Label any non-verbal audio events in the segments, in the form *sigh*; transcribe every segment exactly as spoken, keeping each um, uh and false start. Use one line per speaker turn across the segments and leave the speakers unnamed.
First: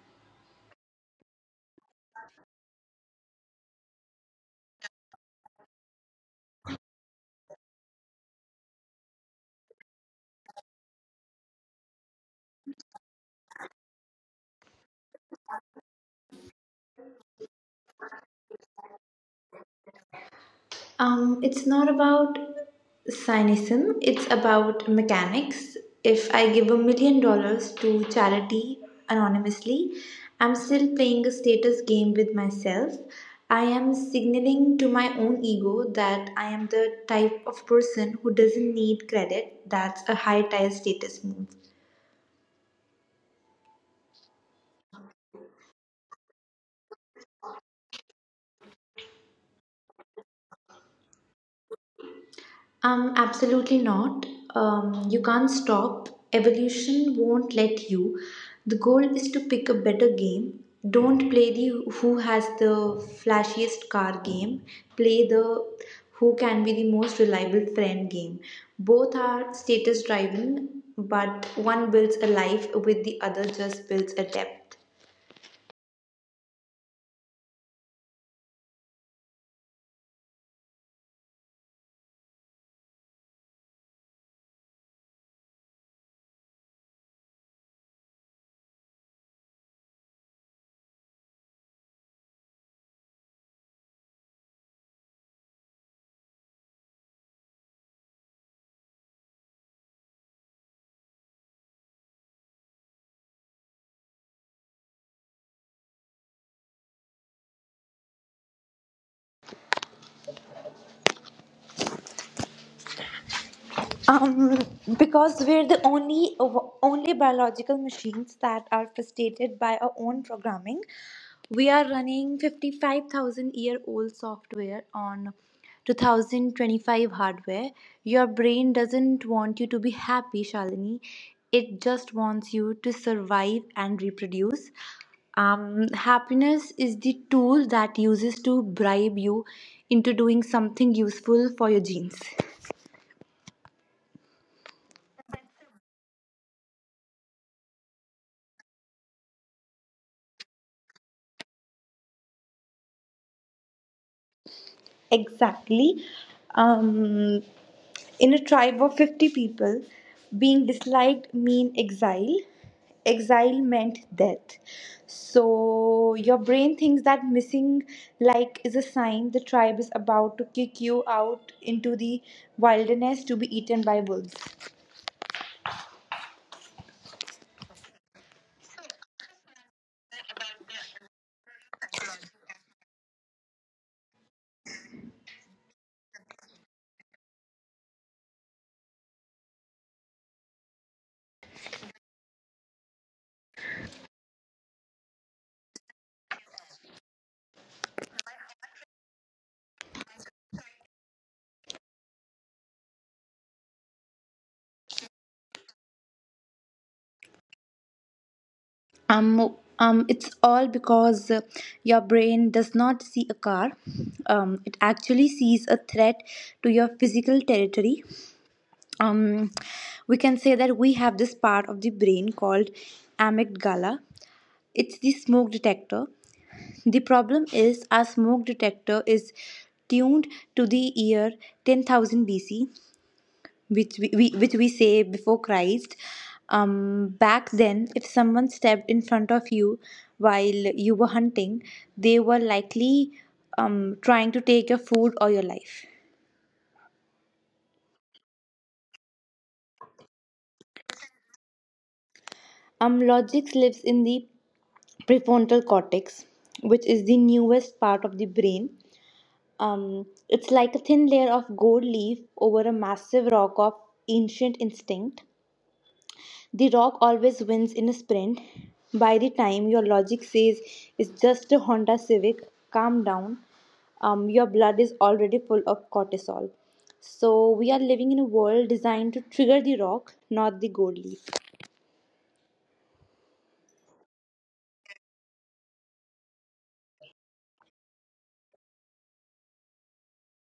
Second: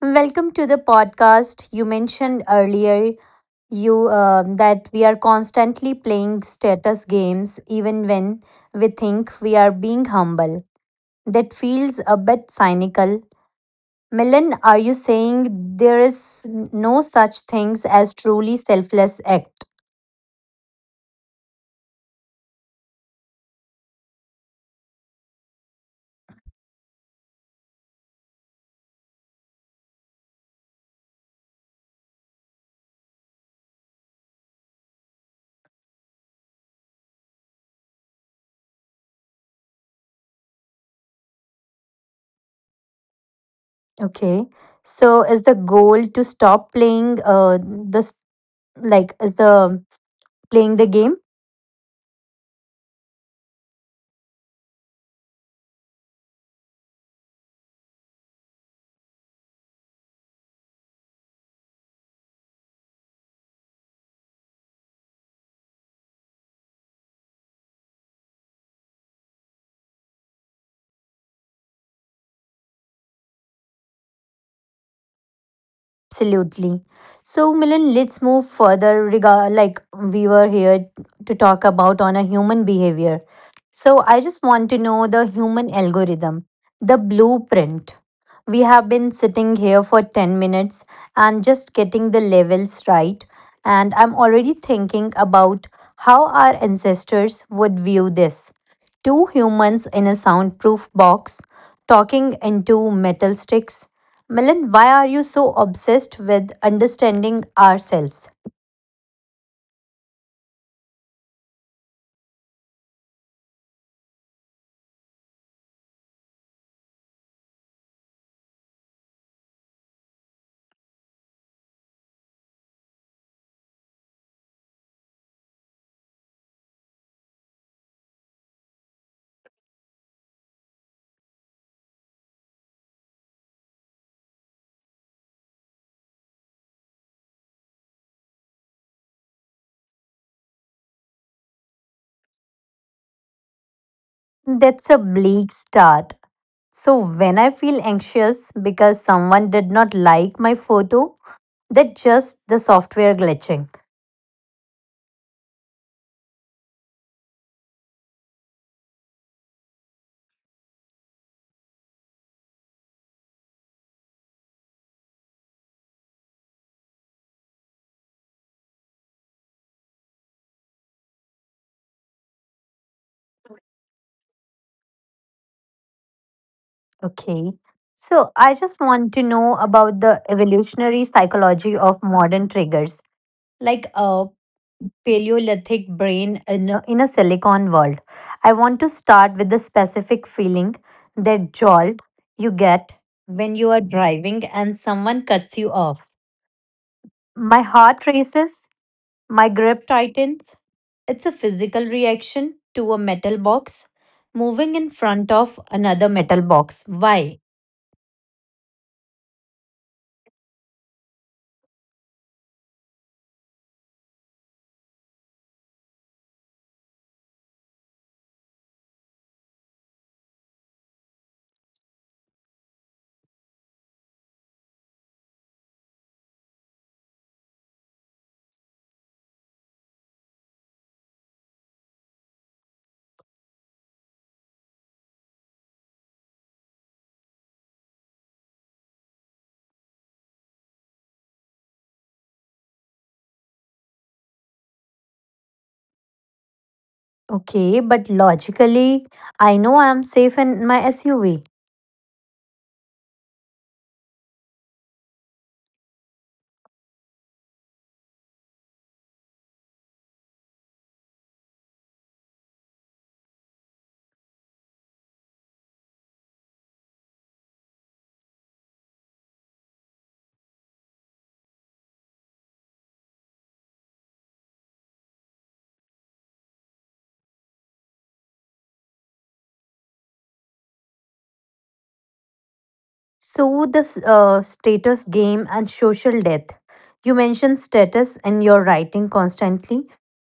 Welcome to the podcast. You mentioned earlier you uh, that we are constantly playing status games even when we think we are being humble. That feels a bit cynical. Milan, are you saying there is no such things as truly selfless act?
Um, it's not about cynicism, it's about mechanics. If I give a million dollars to charity anonymously, I'm still playing a status game with myself. I am signaling to my own ego that I am the type of person who doesn't need credit. That's a high tier status move.
Okay. So is the goal to stop playing uh, this, like is the playing the game?
Um, absolutely not. Um, you can't stop. Evolution won't let you. The goal is to pick a better game. Don't play the who has the flashiest car game. Play the who can be the most reliable friend game. Both are status driven, but one builds a life with the other just builds a depth.
Absolutely. So, Milan, let's move further. Regard like we were here to talk about on a human behavior. So, I just want to know the human algorithm, the blueprint. We have been sitting here for ten minutes and just getting the levels right. And I'm already thinking about how our ancestors would view this. Two humans in a soundproof box talking into metal sticks. Milan, why are you so obsessed with understanding ourselves?
Um, because we're the only only biological machines that are frustrated by our own programming. We are running fifty-five thousand year old software on two thousand twenty-five hardware. Your brain doesn't want you to be happy, Shalini. It just wants you to survive and reproduce. Um, happiness is the tool that uses to bribe you into doing something useful for your genes.
That's a bleak start. So, when I feel anxious because someone did not like my photo, that's just the software glitching.
Exactly. Um, in a tribe of fifty people, being disliked mean exile. Exile meant death. So your brain thinks that missing like is a sign the tribe is about to kick you out into the wilderness to be eaten by wolves.
Okay. So I just want to know about the evolutionary psychology of modern triggers, like a Paleolithic brain in a, in a silicon world. I want to start with the specific feeling, that jolt you get when you are driving and someone cuts you off. My heart races, my grip tightens. It's a physical reaction to a metal box moving in front of another metal box. Why?
Um, um, it's all because uh, your brain does not see a car. Um, it actually sees a threat to your physical territory. um, we can say that we have this part of the brain called amygdala. It's the smoke detector. The problem is our smoke detector is tuned to the year ten thousand B C, which we, we, which we say before Christ. Um, back then, if someone stepped in front of you while you were hunting, they were likely um, trying to take your food or your life.
Okay, but logically, I know I'm safe in my S U V.
Um, logic lives in the prefrontal cortex, which is the newest part of the brain. Um, it's like a thin layer of gold leaf over a massive rock of ancient instinct. The rock always wins in a sprint. By the time your logic says it's just a Honda Civic, calm down, um, your blood is already full of cortisol. So, we are living in a world designed to trigger the rock, not the gold leaf.
So, this uh, status game and social death. You mention status in your writing constantly.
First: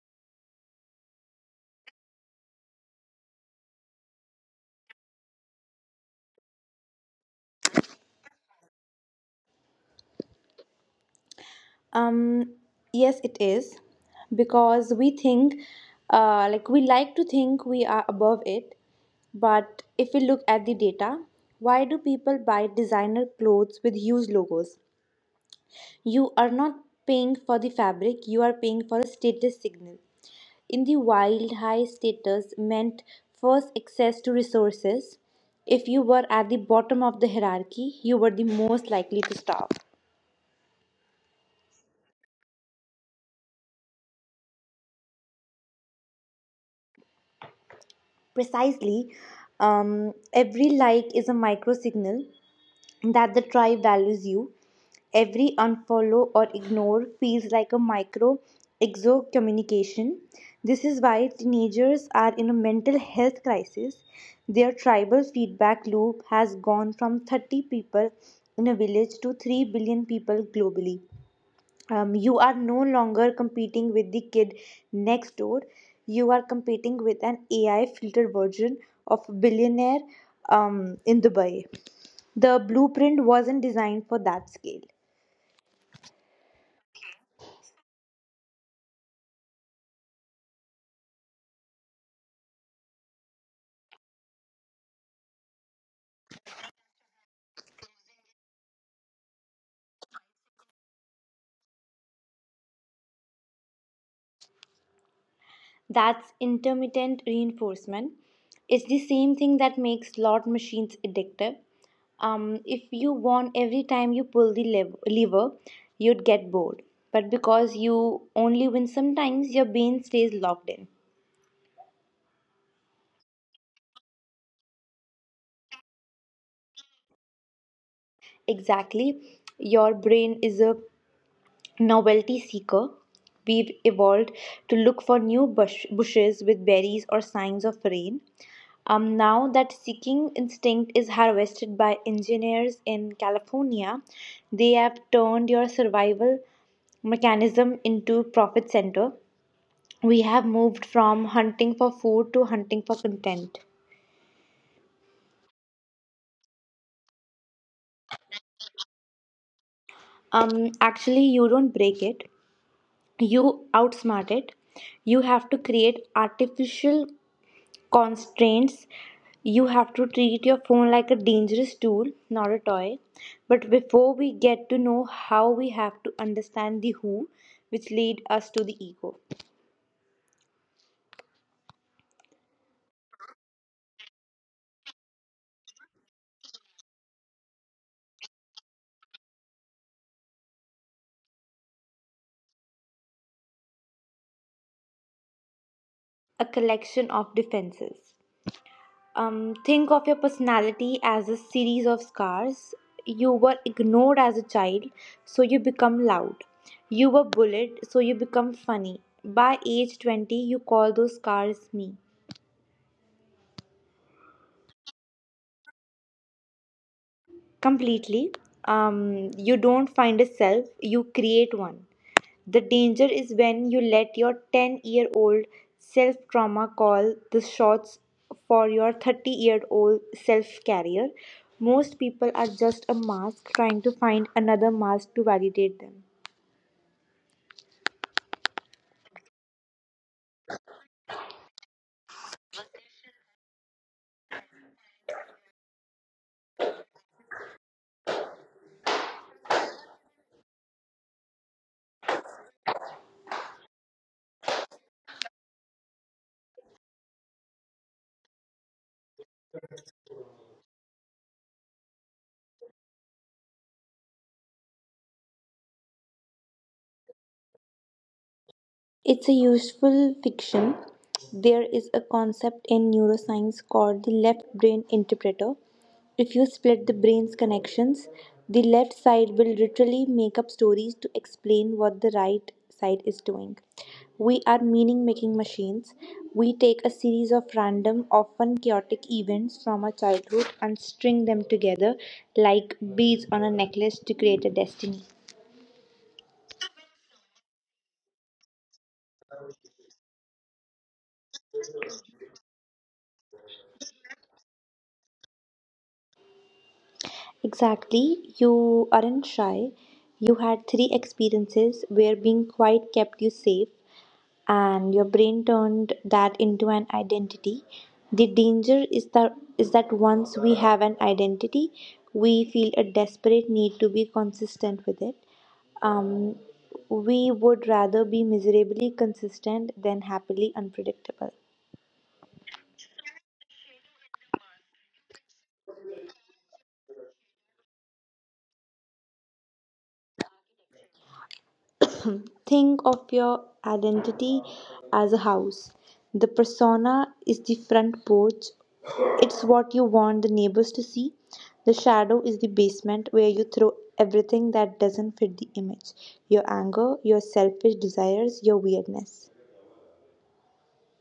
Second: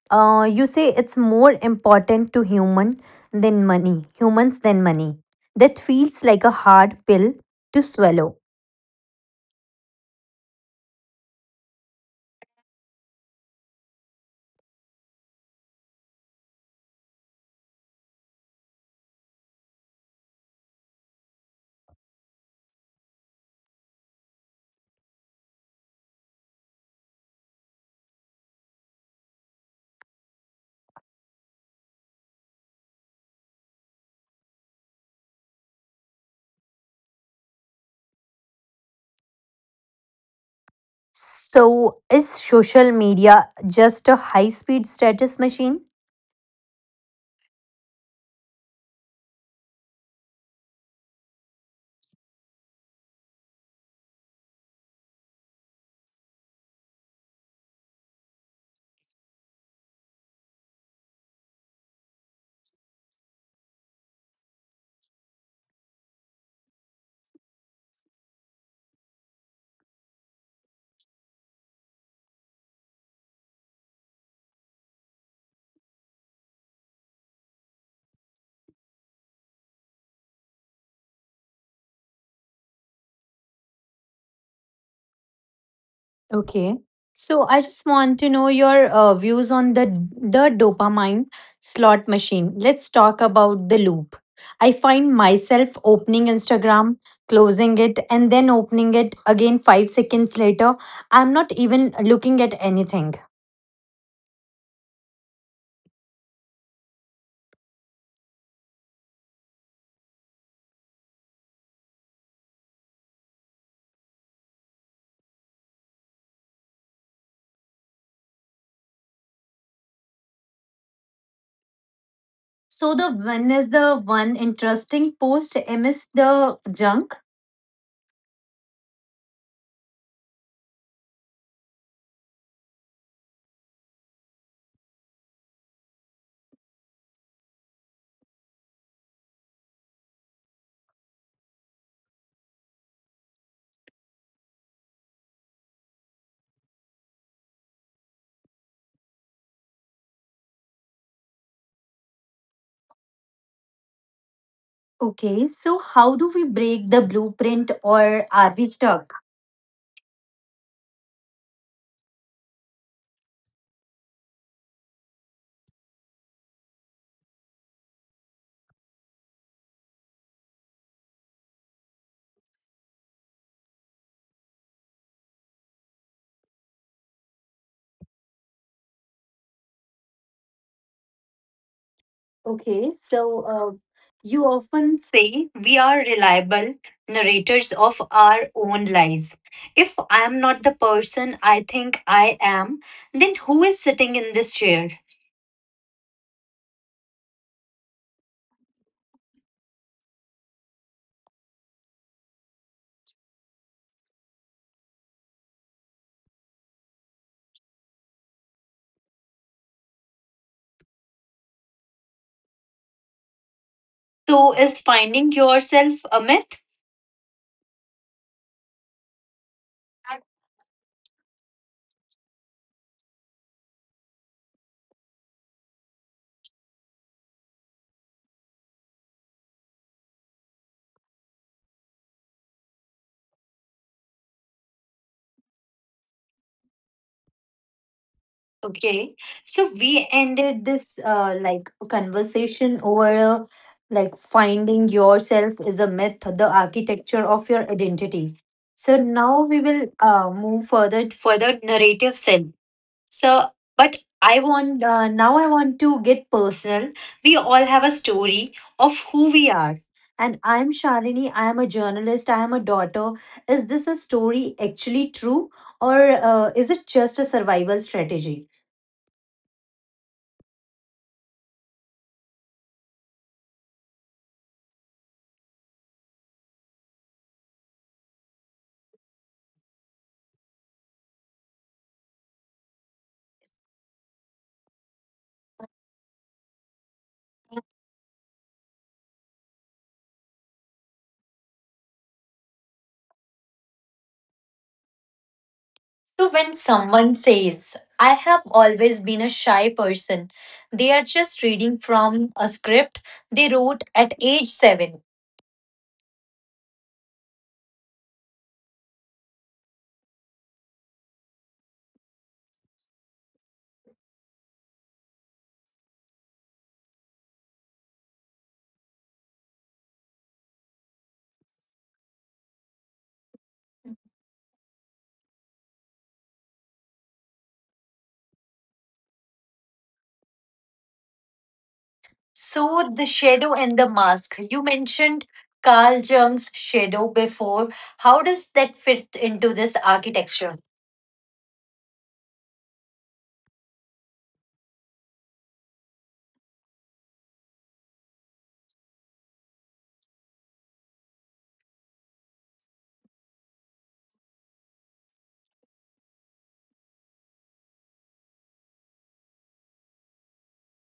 Uh, you say it's more important to human than money, humans than money. That feels like a hard pill to swallow.
Um, yes, it is because we think, uh, like we like to think we are above it. But if we look at the data, why do people buy designer clothes with huge logos? You are not paying for the fabric, you are paying for a status signal. In the wild, high status meant first access to resources. If you were at the bottom of the hierarchy, you were the most likely to starve.
So, is social media just a high speed status machine?
Precisely, um, every like is a micro signal that the tribe values you. Every unfollow or ignore feels like a micro exo communication. This is why teenagers are in a mental health crisis. Their tribal feedback loop has gone from thirty people in a village to three billion people globally. Um, you are no longer competing with the kid next door. You are competing with an ai filtered version of billionaire um, in dubai. The blueprint wasn't designed for that scale.
Okay. So I just want to know your uh, views on the the dopamine slot machine. Let's talk about the loop. I find myself opening Instagram, closing it, and then opening it again five seconds later. I'm not even looking at anything.
That's intermittent reinforcement. It's the same thing that makes slot machines addictive. Um, if you won every time you pull the lev- lever, you'd get bored. But because you only win sometimes, your brain stays locked in.
So the one is the one interesting post amidst the junk.
Exactly. Your brain is a novelty seeker. We've evolved to look for new bush- bushes with berries or signs of rain. Um, now that seeking instinct is harvested by engineers in California. They have turned your survival mechanism into profit center. We have moved from hunting for food to hunting for content.
Okay, so how do we break the blueprint, or are we stuck?
Um, actually, you don't break it. You outsmart it. You have to create artificial constraints. You have to treat your phone like a dangerous tool, not a toy. But before we get to know how, we have to understand the who, which lead us to the ego.
Okay, so uh, you often say we are reliable narrators of our own lies. If I am not the person I think I am, then who is sitting in this chair?
A collection of defenses. Um, think of your personality as a series of scars. You were ignored as a child, so you become loud. You were bullied, so you become funny. By age twenty, you call those scars me.
So, is finding yourself a myth?
Completely. Um, you don't find a self, you create one. The danger is when you let your ten year old self trauma call the shots for your thirty year old self career. Most people are just a mask trying to find another mask to validate them.
Okay, so we ended this uh, like conversation over uh, like finding yourself is a myth, the architecture of your identity. So now we will uh, move further for the narrative self. So, but I want uh, now I want to get personal. We all have a story of who we are, and I'm Shalini. I am a journalist. I am a daughter. Is this a story actually true, or uh, is it just a survival strategy?
It's a useful fiction. There is a concept in neuroscience called the left brain interpreter. If you split the brain's connections, the left side will literally make up stories to explain what the right side is doing. We are meaning making machines. We take a series of random, often chaotic events from our childhood and string them together like beads on a necklace to create a destiny.
So, when someone says, "I have always been a shy person," they are just reading from a script they wrote at age seven.
Exactly, you aren't shy. You had three experiences where being quiet kept you safe, and your brain turned that into an identity. The danger is that is that once we have an identity, we feel a desperate need to be consistent with it. Um, we would rather be miserably consistent than happily unpredictable.
So, The Shadow and the Mask, you mentioned Carl Jung's shadow before. How does that fit into this architecture?
Think of your identity as a house. The persona is the front porch, it's what you want the neighbors to see. The shadow is the basement where you throw everything that doesn't fit the image, your anger, your selfish desires, your weirdness.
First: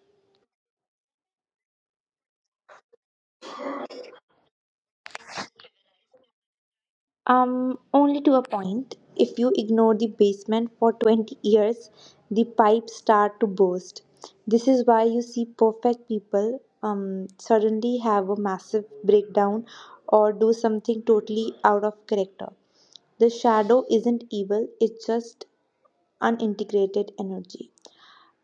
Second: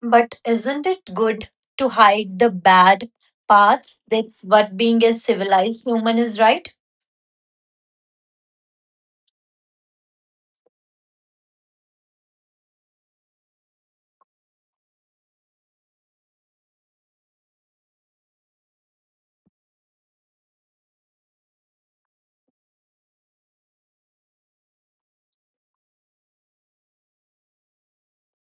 But isn't it good to hide the bad parts? That's what being a civilized human is, right?
Um, only to a point. If you ignore the basement for twenty years, the pipes start to burst. This is why you see perfect people um, suddenly have a massive breakdown or do something totally out of character. The shadow isn't evil, it's just unintegrated energy.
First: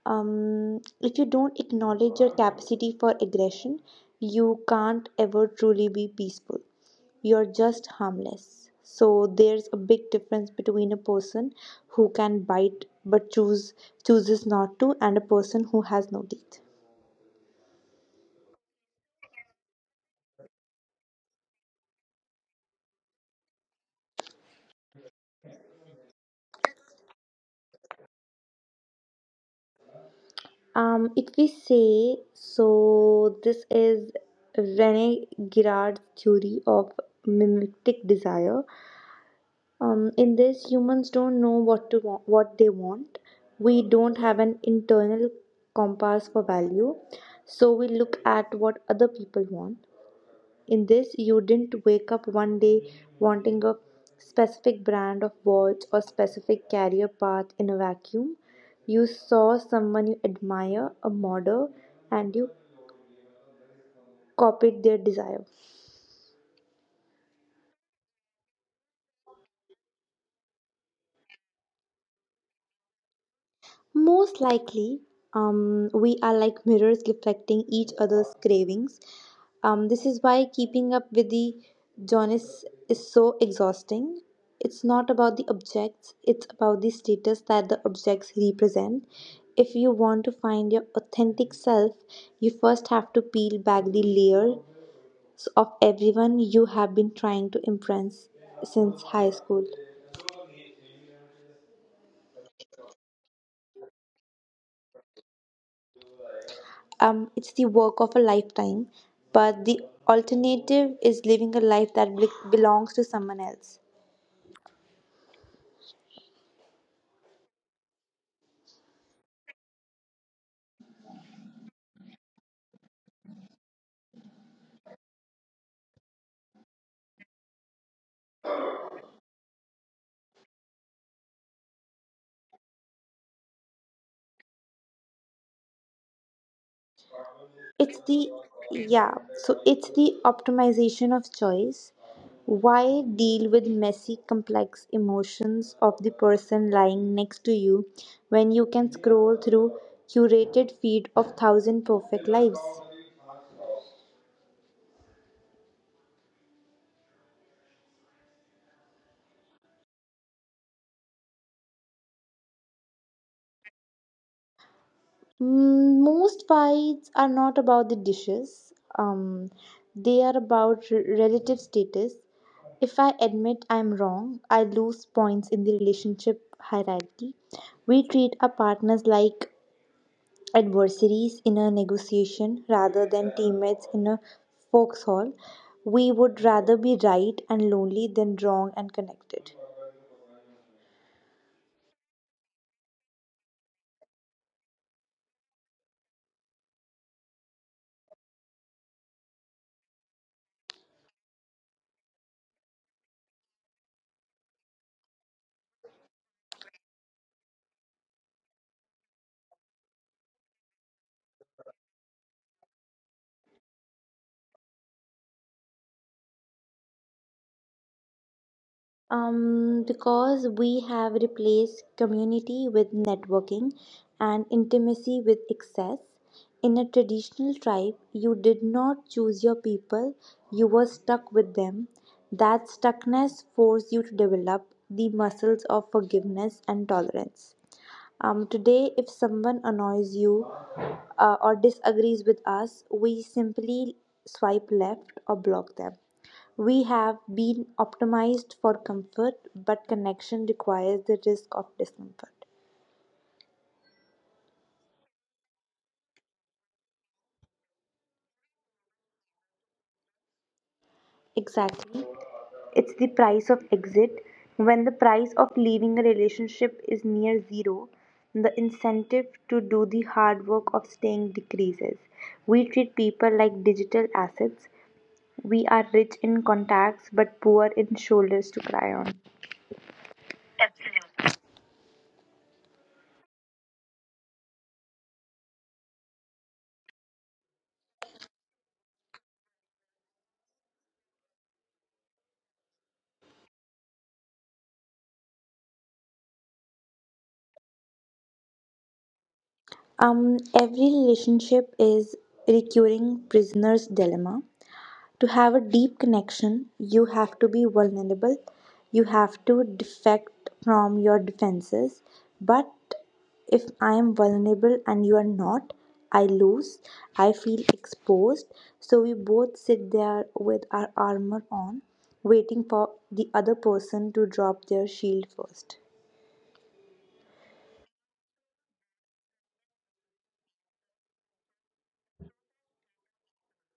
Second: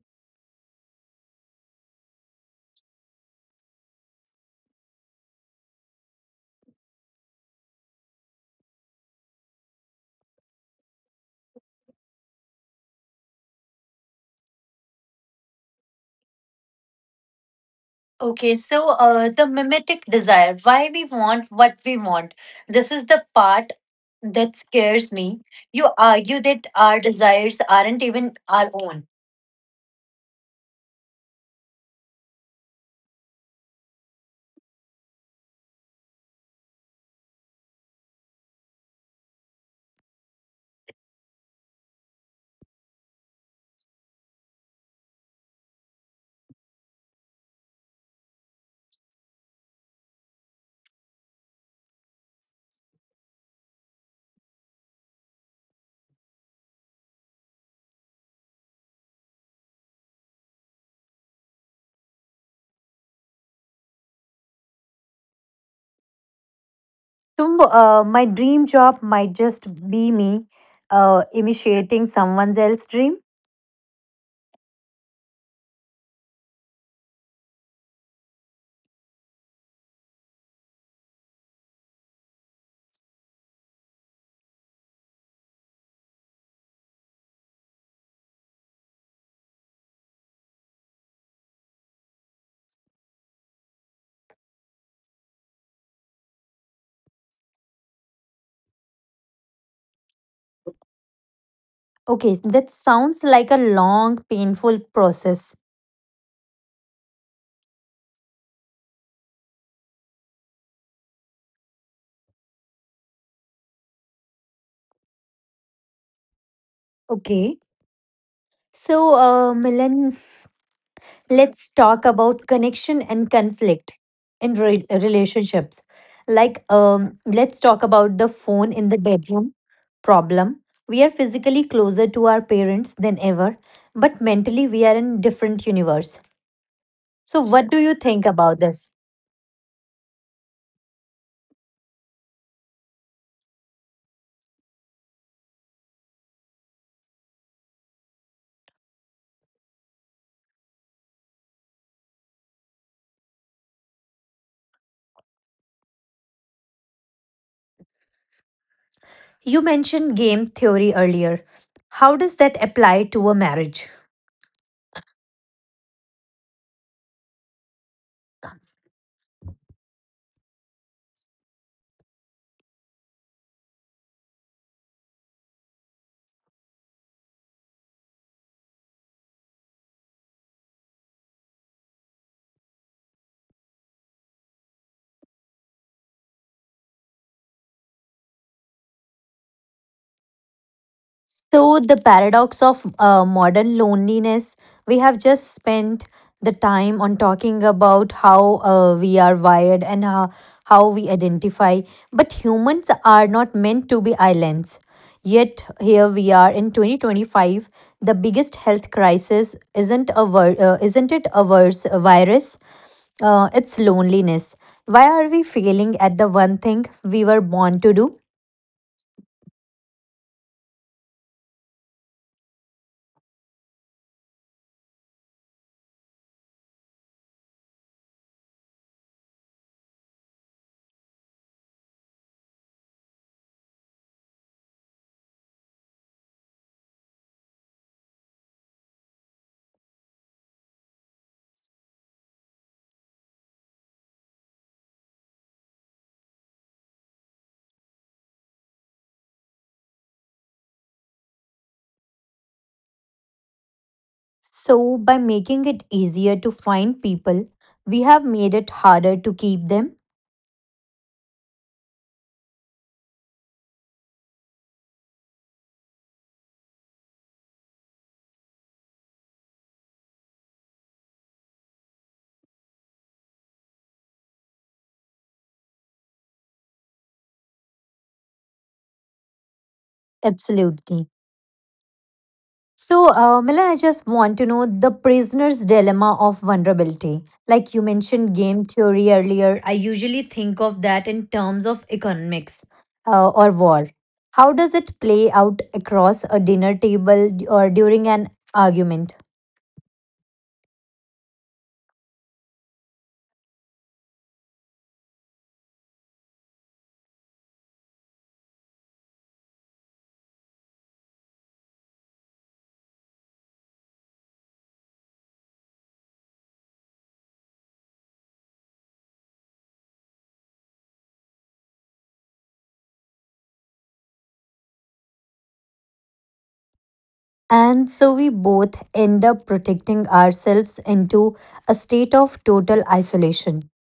Um, if you don't acknowledge your capacity for aggression, you can't ever truly be peaceful, you're just harmless. So there's a big difference between a person who can bite but choose chooses not to, and a person who has no teeth.
Okay, so uh, the mimetic desire, why we want what we want. This is the part that scares me. You argue that our desires aren't even our own.
Um, if we say so, this is Rene Girard's theory of mimetic desire. Um, in this, humans don't know what to wa- what they want. We don't have an internal compass for value, so we look at what other people want. In this, you didn't wake up one day wanting a specific brand of watch or specific career path in a vacuum. You saw someone you admire, a model, and you copied their desire.
So, uh, my dream job might just be me uh, initiating someone else's dream.
Most likely, um, we are like mirrors reflecting each other's cravings. Um, this is why keeping up with the Jonas is so exhausting. It's not about the objects, it's about the status that the objects represent. If you want to find your authentic self, you first have to peel back the layers of everyone you have been trying to impress since high school.
Okay, that sounds like a long, painful process.
Um, it's the work of a lifetime, but the alternative is living a life that bel- belongs to someone else.
Okay. So, uh, Milan, let's talk about connection and conflict in re- relationships. Like, um, let's talk about the phone in the bedroom problem. We are physically closer to our parents than ever, but mentally we are in different universe. So, what do you
It's
think
the
about this?
yeah, so it's the optimization of choice. Why deal with messy, complex emotions of the person lying next to you when you can scroll through curated feed of thousand perfect lives?
You mentioned game theory earlier. How does that apply to a marriage?
Mm, most fights are not about the dishes. Um, they are about r- relative status. If I admit I'm wrong, I lose points in the relationship hierarchy. We treat our partners like adversaries in a negotiation rather than teammates in a foxhole. We would rather be right and lonely than wrong and connected.
So, the paradox of uh, modern loneliness, we have just spent the time on talking about how uh, we are wired and how, how we identify. But humans are not meant to be islands. Yet, here we are in twenty twenty-five. The biggest health crisis isn't, a vir- uh, isn't it a vers- a virus? Uh, it's loneliness. Why are we failing at the one thing we were born to do?
Um, because we have replaced community with networking and intimacy with excess. In a traditional tribe, you did not choose your people, you were stuck with them. That stuckness forced you to develop the muscles of forgiveness and tolerance. Um, today, if someone annoys you uh, or disagrees with us, we simply swipe left or block them. We have been optimized for comfort, but connection requires the risk of discomfort.
So, by making it easier to find people, we have made it harder to keep them?
Exactly. It's the price of exit. When the price of leaving a relationship is near zero, the incentive to do the hard work of staying decreases. We treat people like digital assets. We are rich in contacts but poor in shoulders to cry on.
Absolutely. So, uh, Milan, I just want to know the prisoner's dilemma of vulnerability. Like you mentioned game theory earlier, I usually think of that in terms of economics uh, or war. How does it play out across a dinner table d- or during an argument?
Um, every relationship is recurring prisoner's dilemma. To have a deep connection, you have to be vulnerable. You have to defect from your defenses. But if I am vulnerable and you are not, I lose. I feel exposed. So we both sit there with our armor on, waiting for the other person to drop their shield first.
And so we both end up protecting ourselves into a state of total isolation.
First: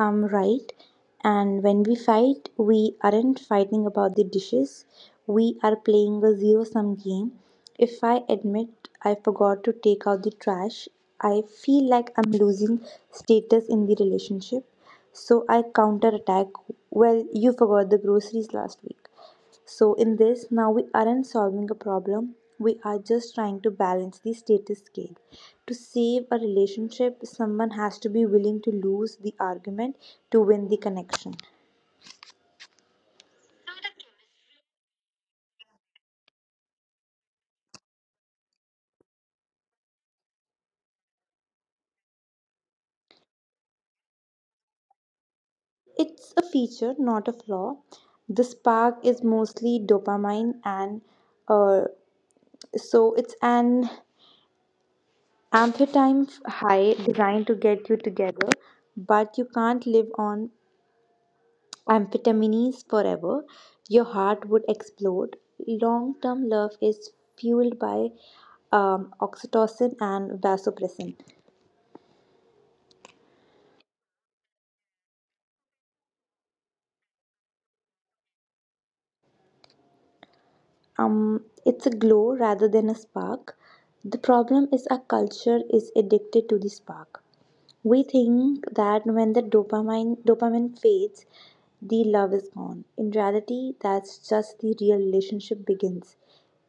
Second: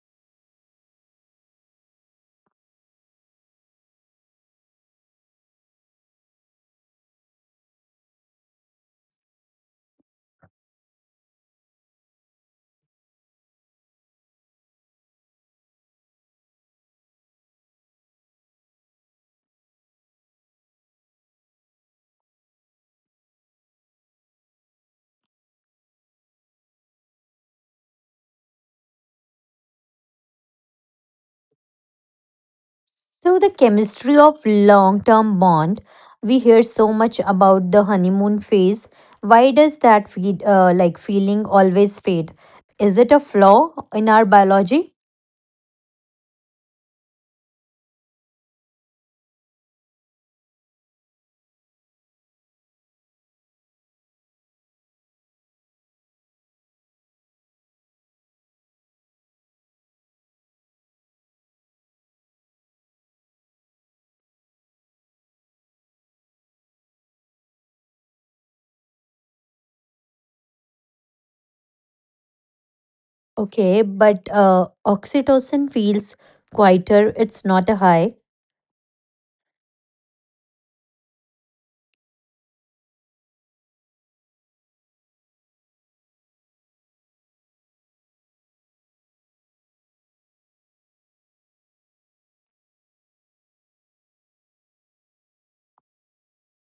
Um, right. And when we fight, we aren't fighting about the dishes. We are playing a zero sum game. If I admit I forgot to take out the trash, I feel like I'm losing status in the relationship. So I counterattack. Well, you forgot the groceries last week. So, in this, now we aren't solving a problem, we are just trying to balance the status scale. To save a relationship, someone has to be willing to lose the argument to win the connection.
So the chemistry of long-term bond, we hear so much about the honeymoon phase. Why does that feed, uh, like feeling always fade? Is it a flaw in our biology?
It's a feature, not a flaw. The spark is mostly dopamine, and uh, so it's an amphetamine high designed to get you together, but you can't live on amphetamines forever. Your heart would explode. Long term love is fueled by um, oxytocin and vasopressin.
Okay, but uh, oxytocin feels quieter. It's not a high.
Um, it's a glow rather than a spark. The problem is our culture is addicted to the spark. We think that when the dopamine dopamine fades, the love is gone. In reality, that's just the real relationship begins.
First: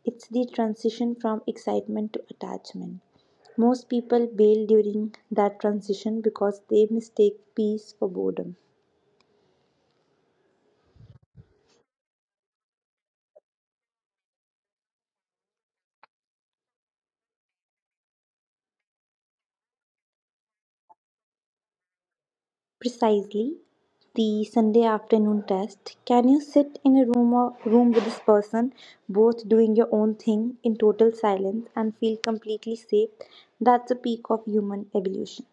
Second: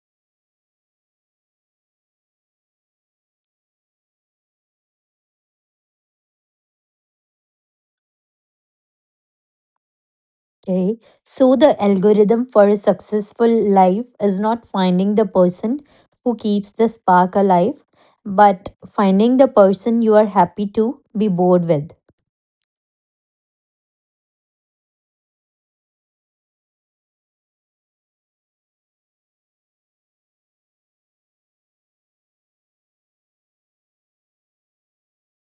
It's the transition from excitement to attachment. Most people bail during that transition because they mistake peace for boredom.
Okay. So the algorithm for a successful life is not finding the person who keeps the spark alive, but finding the person you are happy to be bored with.
Precisely, the Sunday afternoon test. Can you sit in a room or room with this person, both doing your own thing in total silence and feel completely safe? That's the peak of human evolution.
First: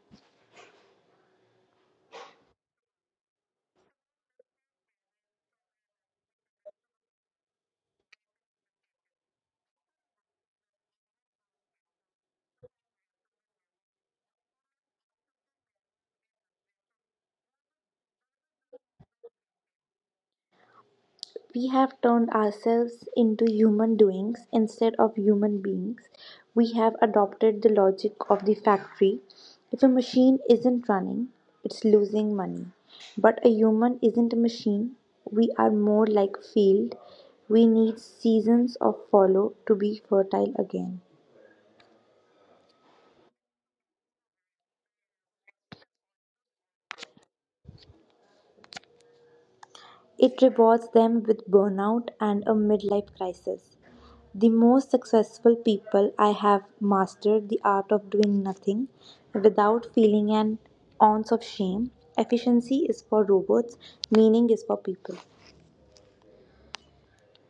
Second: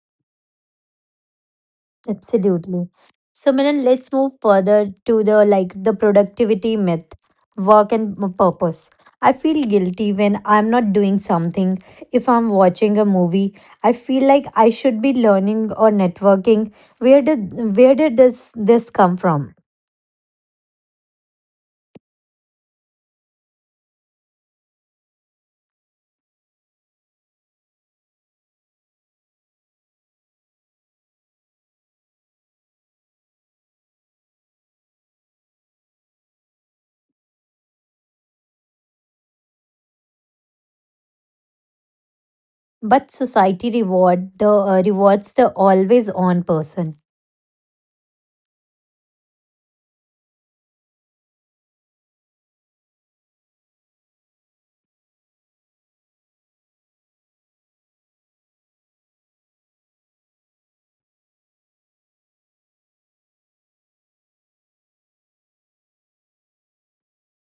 Absolutely. So Miran, let's move further to the like the productivity myth, work and m- purpose. I feel guilty when I'm not doing something. If I'm watching a movie, I feel like I should be learning or networking. Where did where did this this come from?
We have turned ourselves into human doings instead of human beings. We have adopted the logic of the factory. If a machine isn't running, it's losing money. But a human isn't a machine. We are more like a field. We need seasons of follow to be fertile again.
But society reward the uh, rewards the always on person.
It rewards them with burnout and a midlife crisis. The most successful people I have mastered the art of doing nothing without feeling an ounce of shame. Efficiency is for robots, meaning is for people.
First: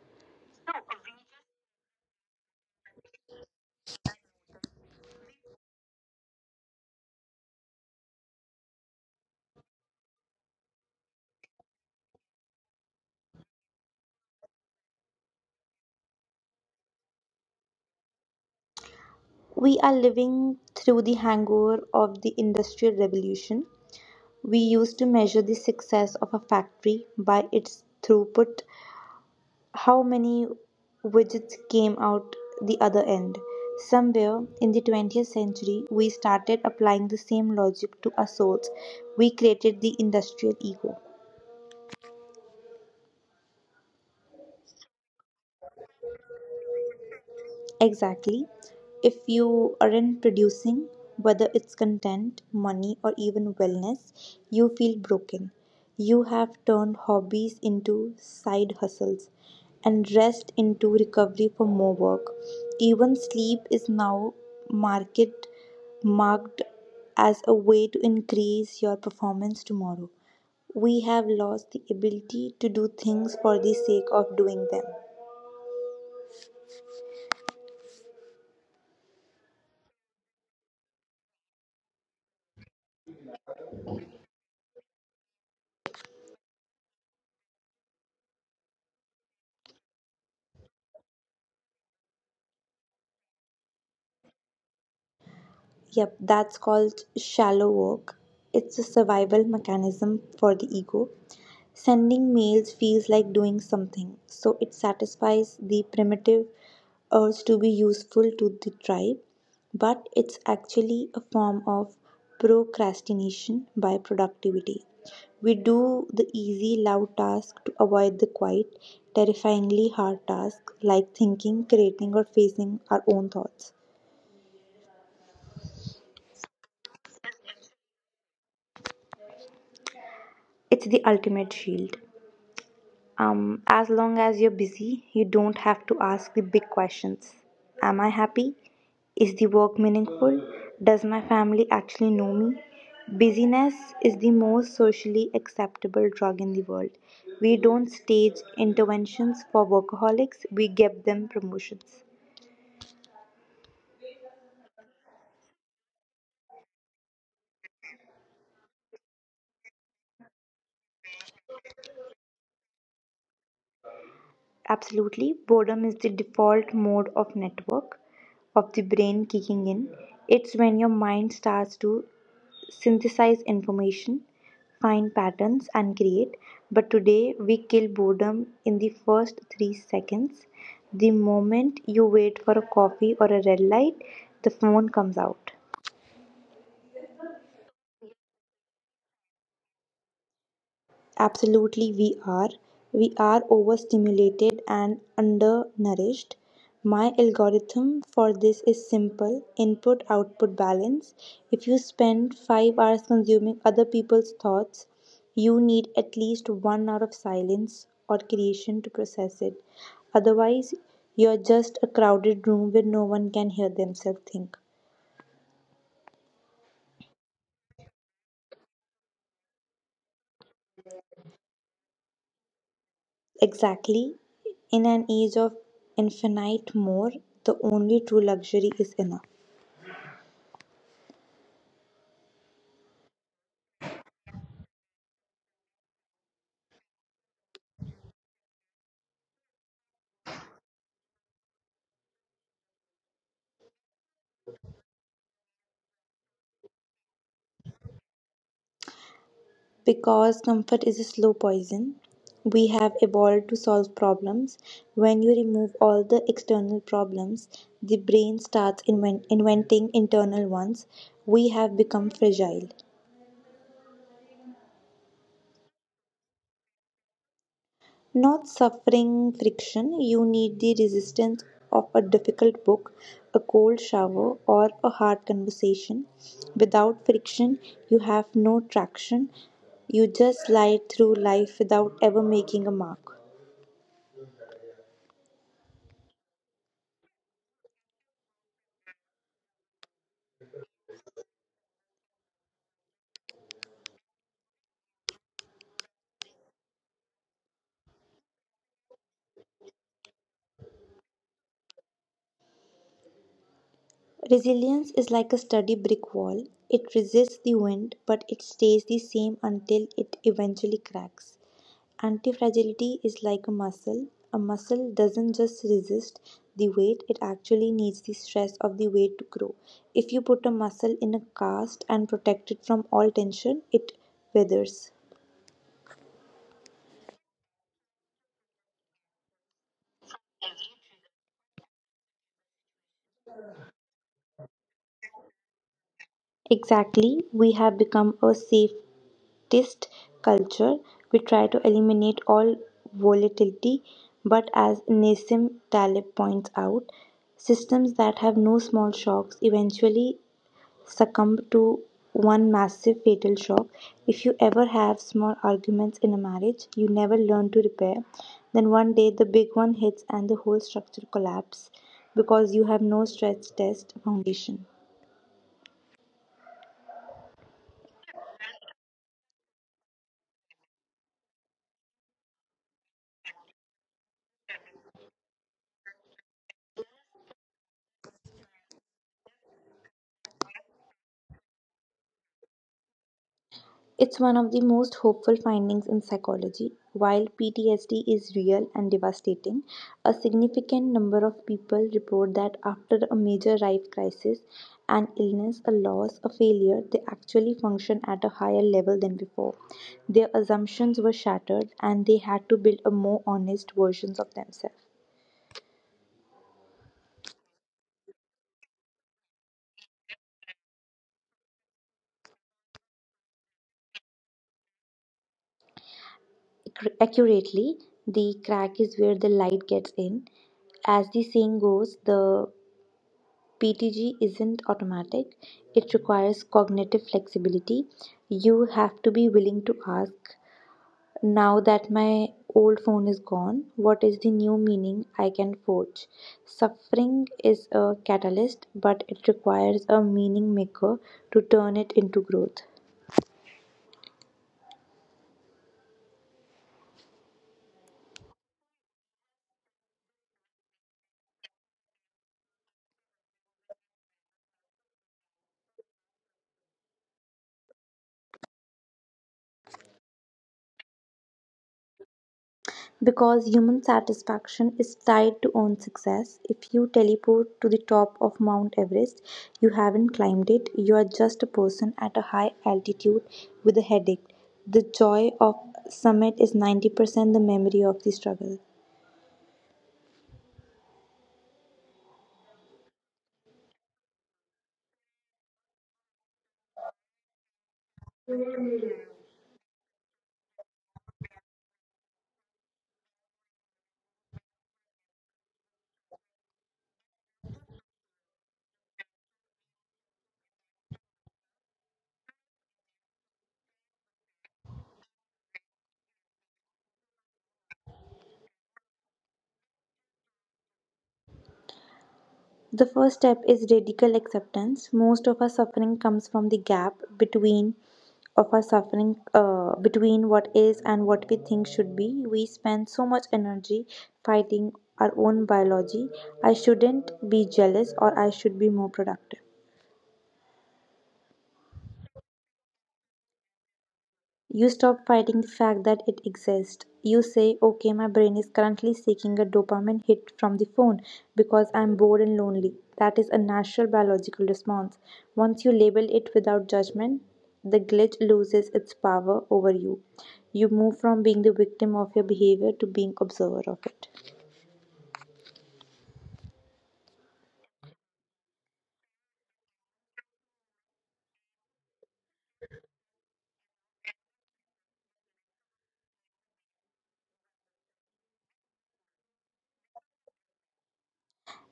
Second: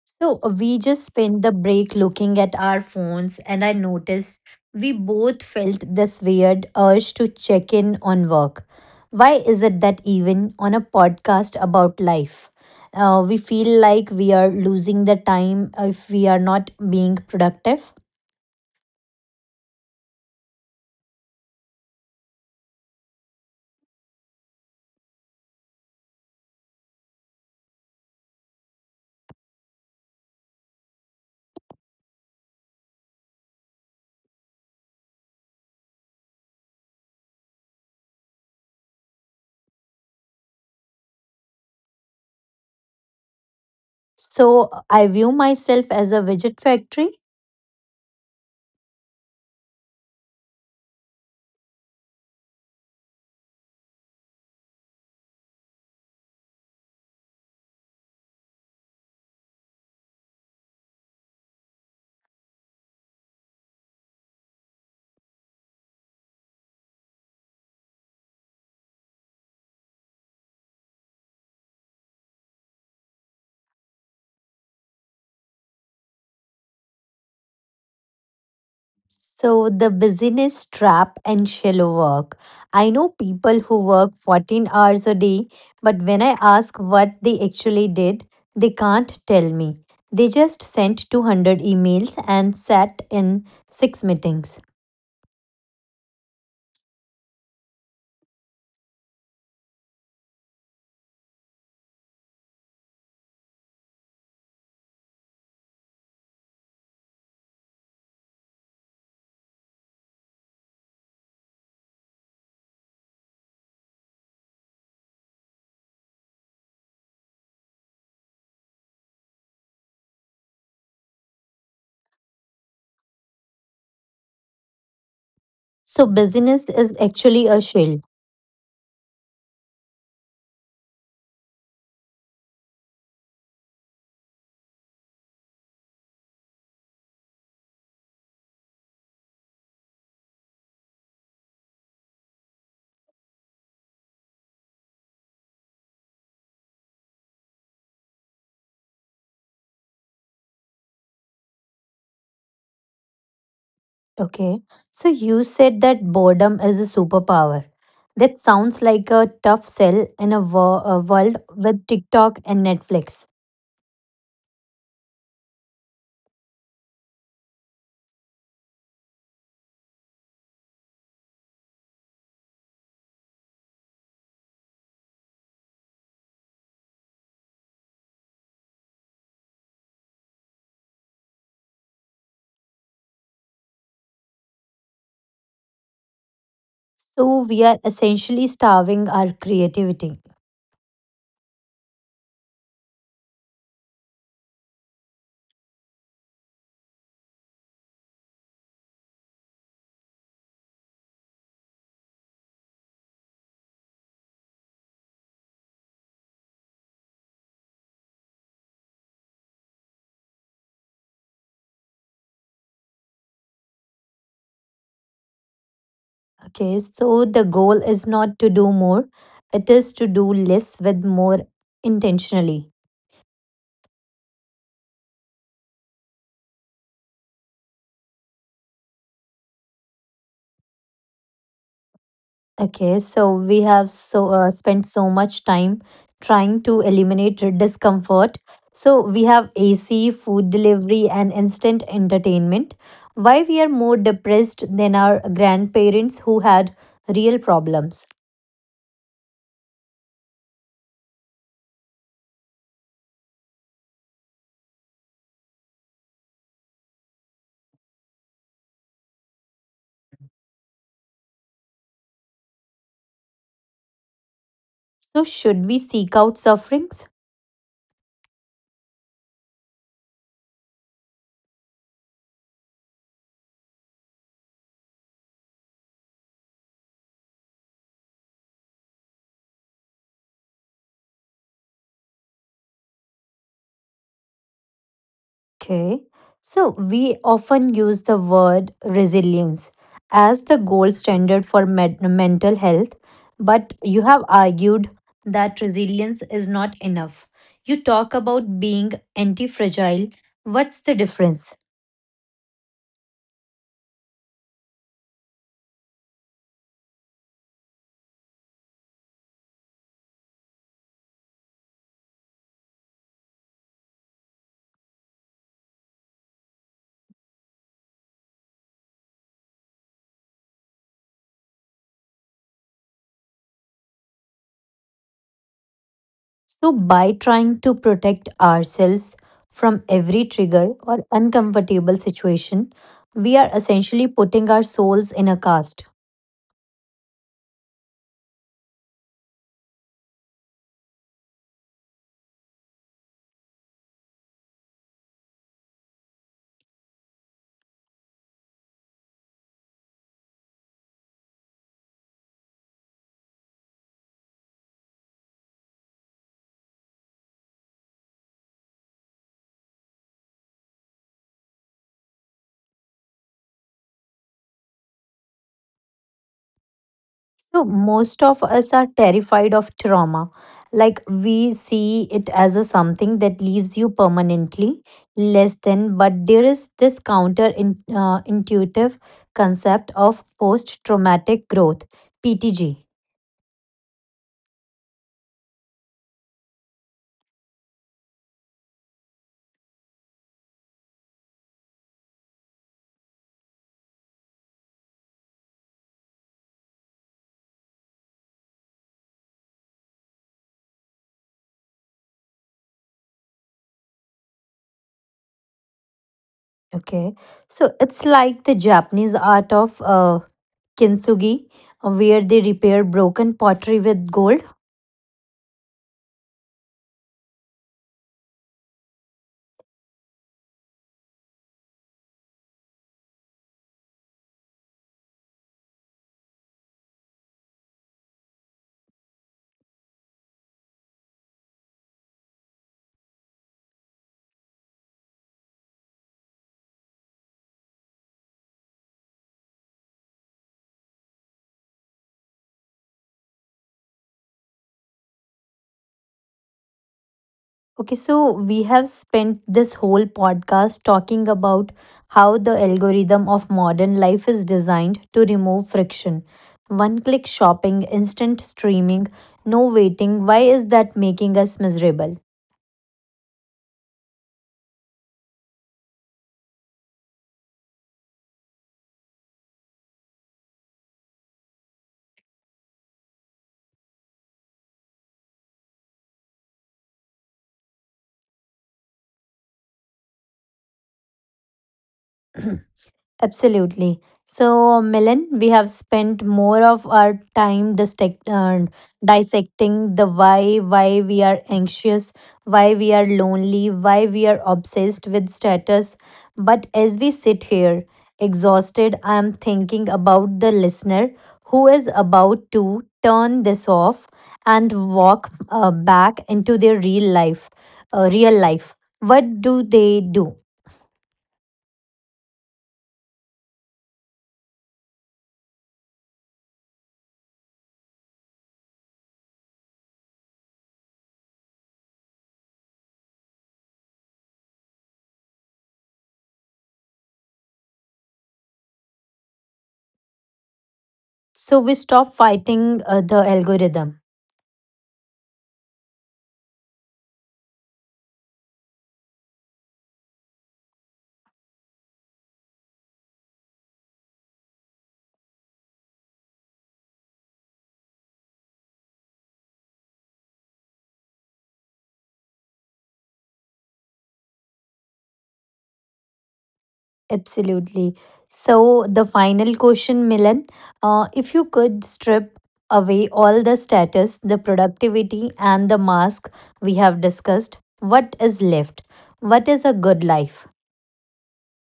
So uh, we just spent the break looking at our phones, and I noticed we both felt this weird urge to check in on work. Why is it that even on a podcast about life, uh, we feel like we are losing the time if we are not being productive?
We are living through the hangover of the Industrial Revolution. We used to measure the success of a factory by its throughput, how many widgets came out the other end. Somewhere in the twentieth century, we started applying the same logic to our souls. We created the industrial ego.
So I view myself as a widget factory.
Exactly. If you aren't producing, whether it's content, money, or even wellness, you feel broken. You have turned hobbies into side hustles and rest into recovery for more work. Even sleep is now market marked as a way to increase your performance tomorrow. We have lost the ability to do things for the sake of doing them.
So, the busyness trap and shallow work. I know people who work fourteen hours a day, but when I ask what they actually did, they can't tell me. They just sent two hundred emails and sat in six meetings.
Yep, that's called shallow work. It's a survival mechanism for the ego. Sending mails feels like doing something, so it satisfies the primitive urge to be useful to the tribe, but it's actually a form of procrastination by productivity. We do the easy, loud task to avoid the quiet, terrifyingly hard task like thinking, creating, or facing our own thoughts.
So, busyness is actually a shield.
It's the ultimate shield. Um, as long as you're busy, you don't have to ask the big questions. Am I happy? Is the work meaningful? Does my family actually know me? Busyness is the most socially acceptable drug in the world. We don't stage interventions for workaholics, we give them promotions.
Okay. So, you said that boredom is a superpower. That sounds like a tough sell in a, wo- a world with TikTok and Netflix.
Absolutely, boredom is the default mode of network of the brain kicking in. It's when your mind starts to synthesize information, find patterns, and create. But today, we kill boredom in the first three seconds. The moment you wait for a coffee or a red light, the phone comes out.
So we are essentially starving our creativity.
Absolutely, we are. We are overstimulated and undernourished. My algorithm for this is simple input output balance. If you spend five hours consuming other people's thoughts, you need at least one hour of silence or creation to process it. Otherwise, you're just a crowded room where no one can hear themselves think.
Okay, so the goal is not to do more, it is to do less with more intentionally.
Exactly. In an age of infinite more, the only true luxury is enough.
Okay, so we have so uh, spent so much time trying to eliminate discomfort. So we have A C, food delivery, and instant entertainment. Why we are more depressed than our grandparents who had real problems?
Because comfort is a slow poison, we have evolved to solve problems. When you remove all the external problems, the brain starts inven- inventing internal ones. We have become fragile.
So should we seek out suffering?
Not suffering, friction. You need the resistance of a difficult book, a cold shower, or a hard conversation. Without friction, you have no traction. You just slide through life without ever making a mark.
Okay. So we often use the word resilience as the gold standard for med- mental health, but you have argued that resilience is not enough. You talk about being anti fragile. What's the difference?
Resilience is like a sturdy brick wall. It resists the wind, but it stays the same until it eventually cracks. Antifragility is like a muscle. A muscle doesn't just resist the weight, it actually needs the stress of the weight to grow. If you put a muscle in a cast and protect it from all tension, it withers.
So, by trying to protect ourselves from every trigger or uncomfortable situation, we are essentially putting our souls in a cast.
Exactly, we have become a safe leftist culture. We try to eliminate all volatility, but as Nasim Taleb points out, systems that have no small shocks eventually succumb to one massive fatal shock. If you ever have small arguments in a marriage you never learn to repair, then one day the big one hits and the whole structure collapses because you have no stress test foundation.
So, most of us are terrified of trauma. Like, we see it as a something that leaves you permanently less than, but there is this counter in, uh, intuitive concept of post traumatic growth. P T G.
It's one of the most hopeful findings in psychology. While P T S D is real and devastating, a significant number of people report that after a major life crisis, an illness, a loss, a failure, they actually function at a higher level than before. Their assumptions were shattered and they had to build a more honest versions of themselves.
Okay. So it's like the Japanese art of uh, kintsugi, uh, where they repair broken pottery with gold.
Accu- Accurately, the crack is where the light gets in. As the saying goes, the P T G isn't automatic, it requires cognitive flexibility. You have to be willing to ask, now that my old phone is gone, what is the new meaning I can forge? Suffering is a catalyst, but it requires a meaning maker to turn it into growth.
Okay, so we have spent this whole podcast talking about how the algorithm of modern life is designed to remove friction. One click shopping, instant streaming, no waiting. Why is that making us miserable?
Because human satisfaction is tied to own success. If you teleport to the top of Mount Everest, you haven't climbed it, you are just a person at a high altitude with a headache. The joy of summit is ninety percent the memory of the struggle.
*clears throat* Absolutely. So, Milan, we have spent more of our time dissect, uh, dissecting the why, why we are anxious, why we are lonely, why we are obsessed with status. But as we sit here, exhausted, I am thinking about the listener who is about to turn this off and walk uh, back into their real life. Uh, real life. What do they do?
The first step is radical acceptance. Most of our suffering comes from the gap between of our suffering uh, between what is and what we think should be. We spend so much energy fighting our own biology. I shouldn't be jealous or I should be more productive.
So we stop fighting uh, the algorithm.
You stop fighting the fact that it exists. You say, okay, my brain is currently seeking a dopamine hit from the phone because I'm bored and lonely. That is a natural biological response. Once you label it without judgment, the glitch loses its power over you. You move from being the victim of your behavior to being observer of it.
Absolutely. So the final question, Milan, uh, if you could strip away all the status, the productivity, and the mask we have discussed, what is left? What is a good life?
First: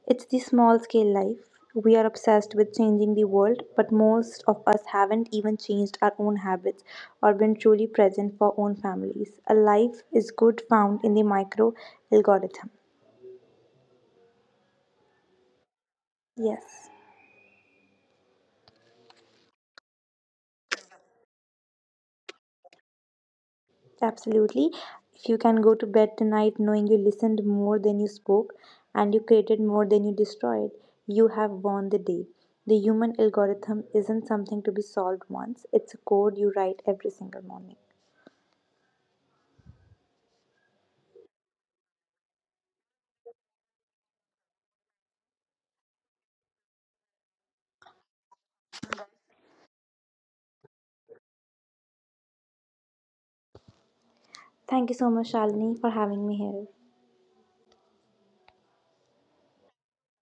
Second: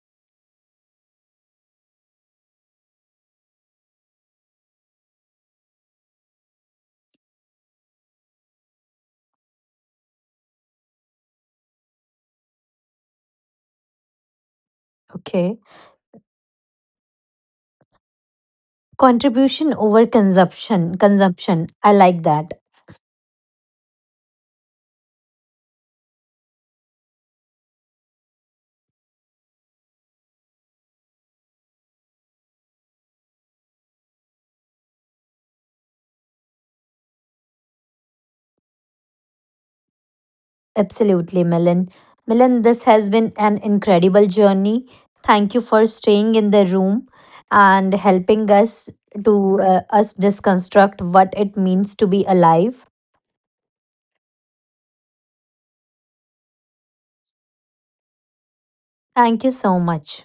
It's the small scale life. We are obsessed with changing the world, but most of us haven't even changed our own habits or been truly present for own families. A life is good found in the micro algorithm.
Okay.
Yes,
Contribution over consumption. Consumption. I like that.
absolutely. If you can go to bed tonight knowing you listened more than you spoke and you created more than you destroyed, you have won the day. The human algorithm isn't something to be solved once, it's a code you write every single morning.
Absolutely, Milan. Milan, this has been an incredible journey. Thank you for staying in the room and helping us to uh, us deconstruct what it means to be alive.
Thank you so much, Shalini, for having me here.
Thank you so much.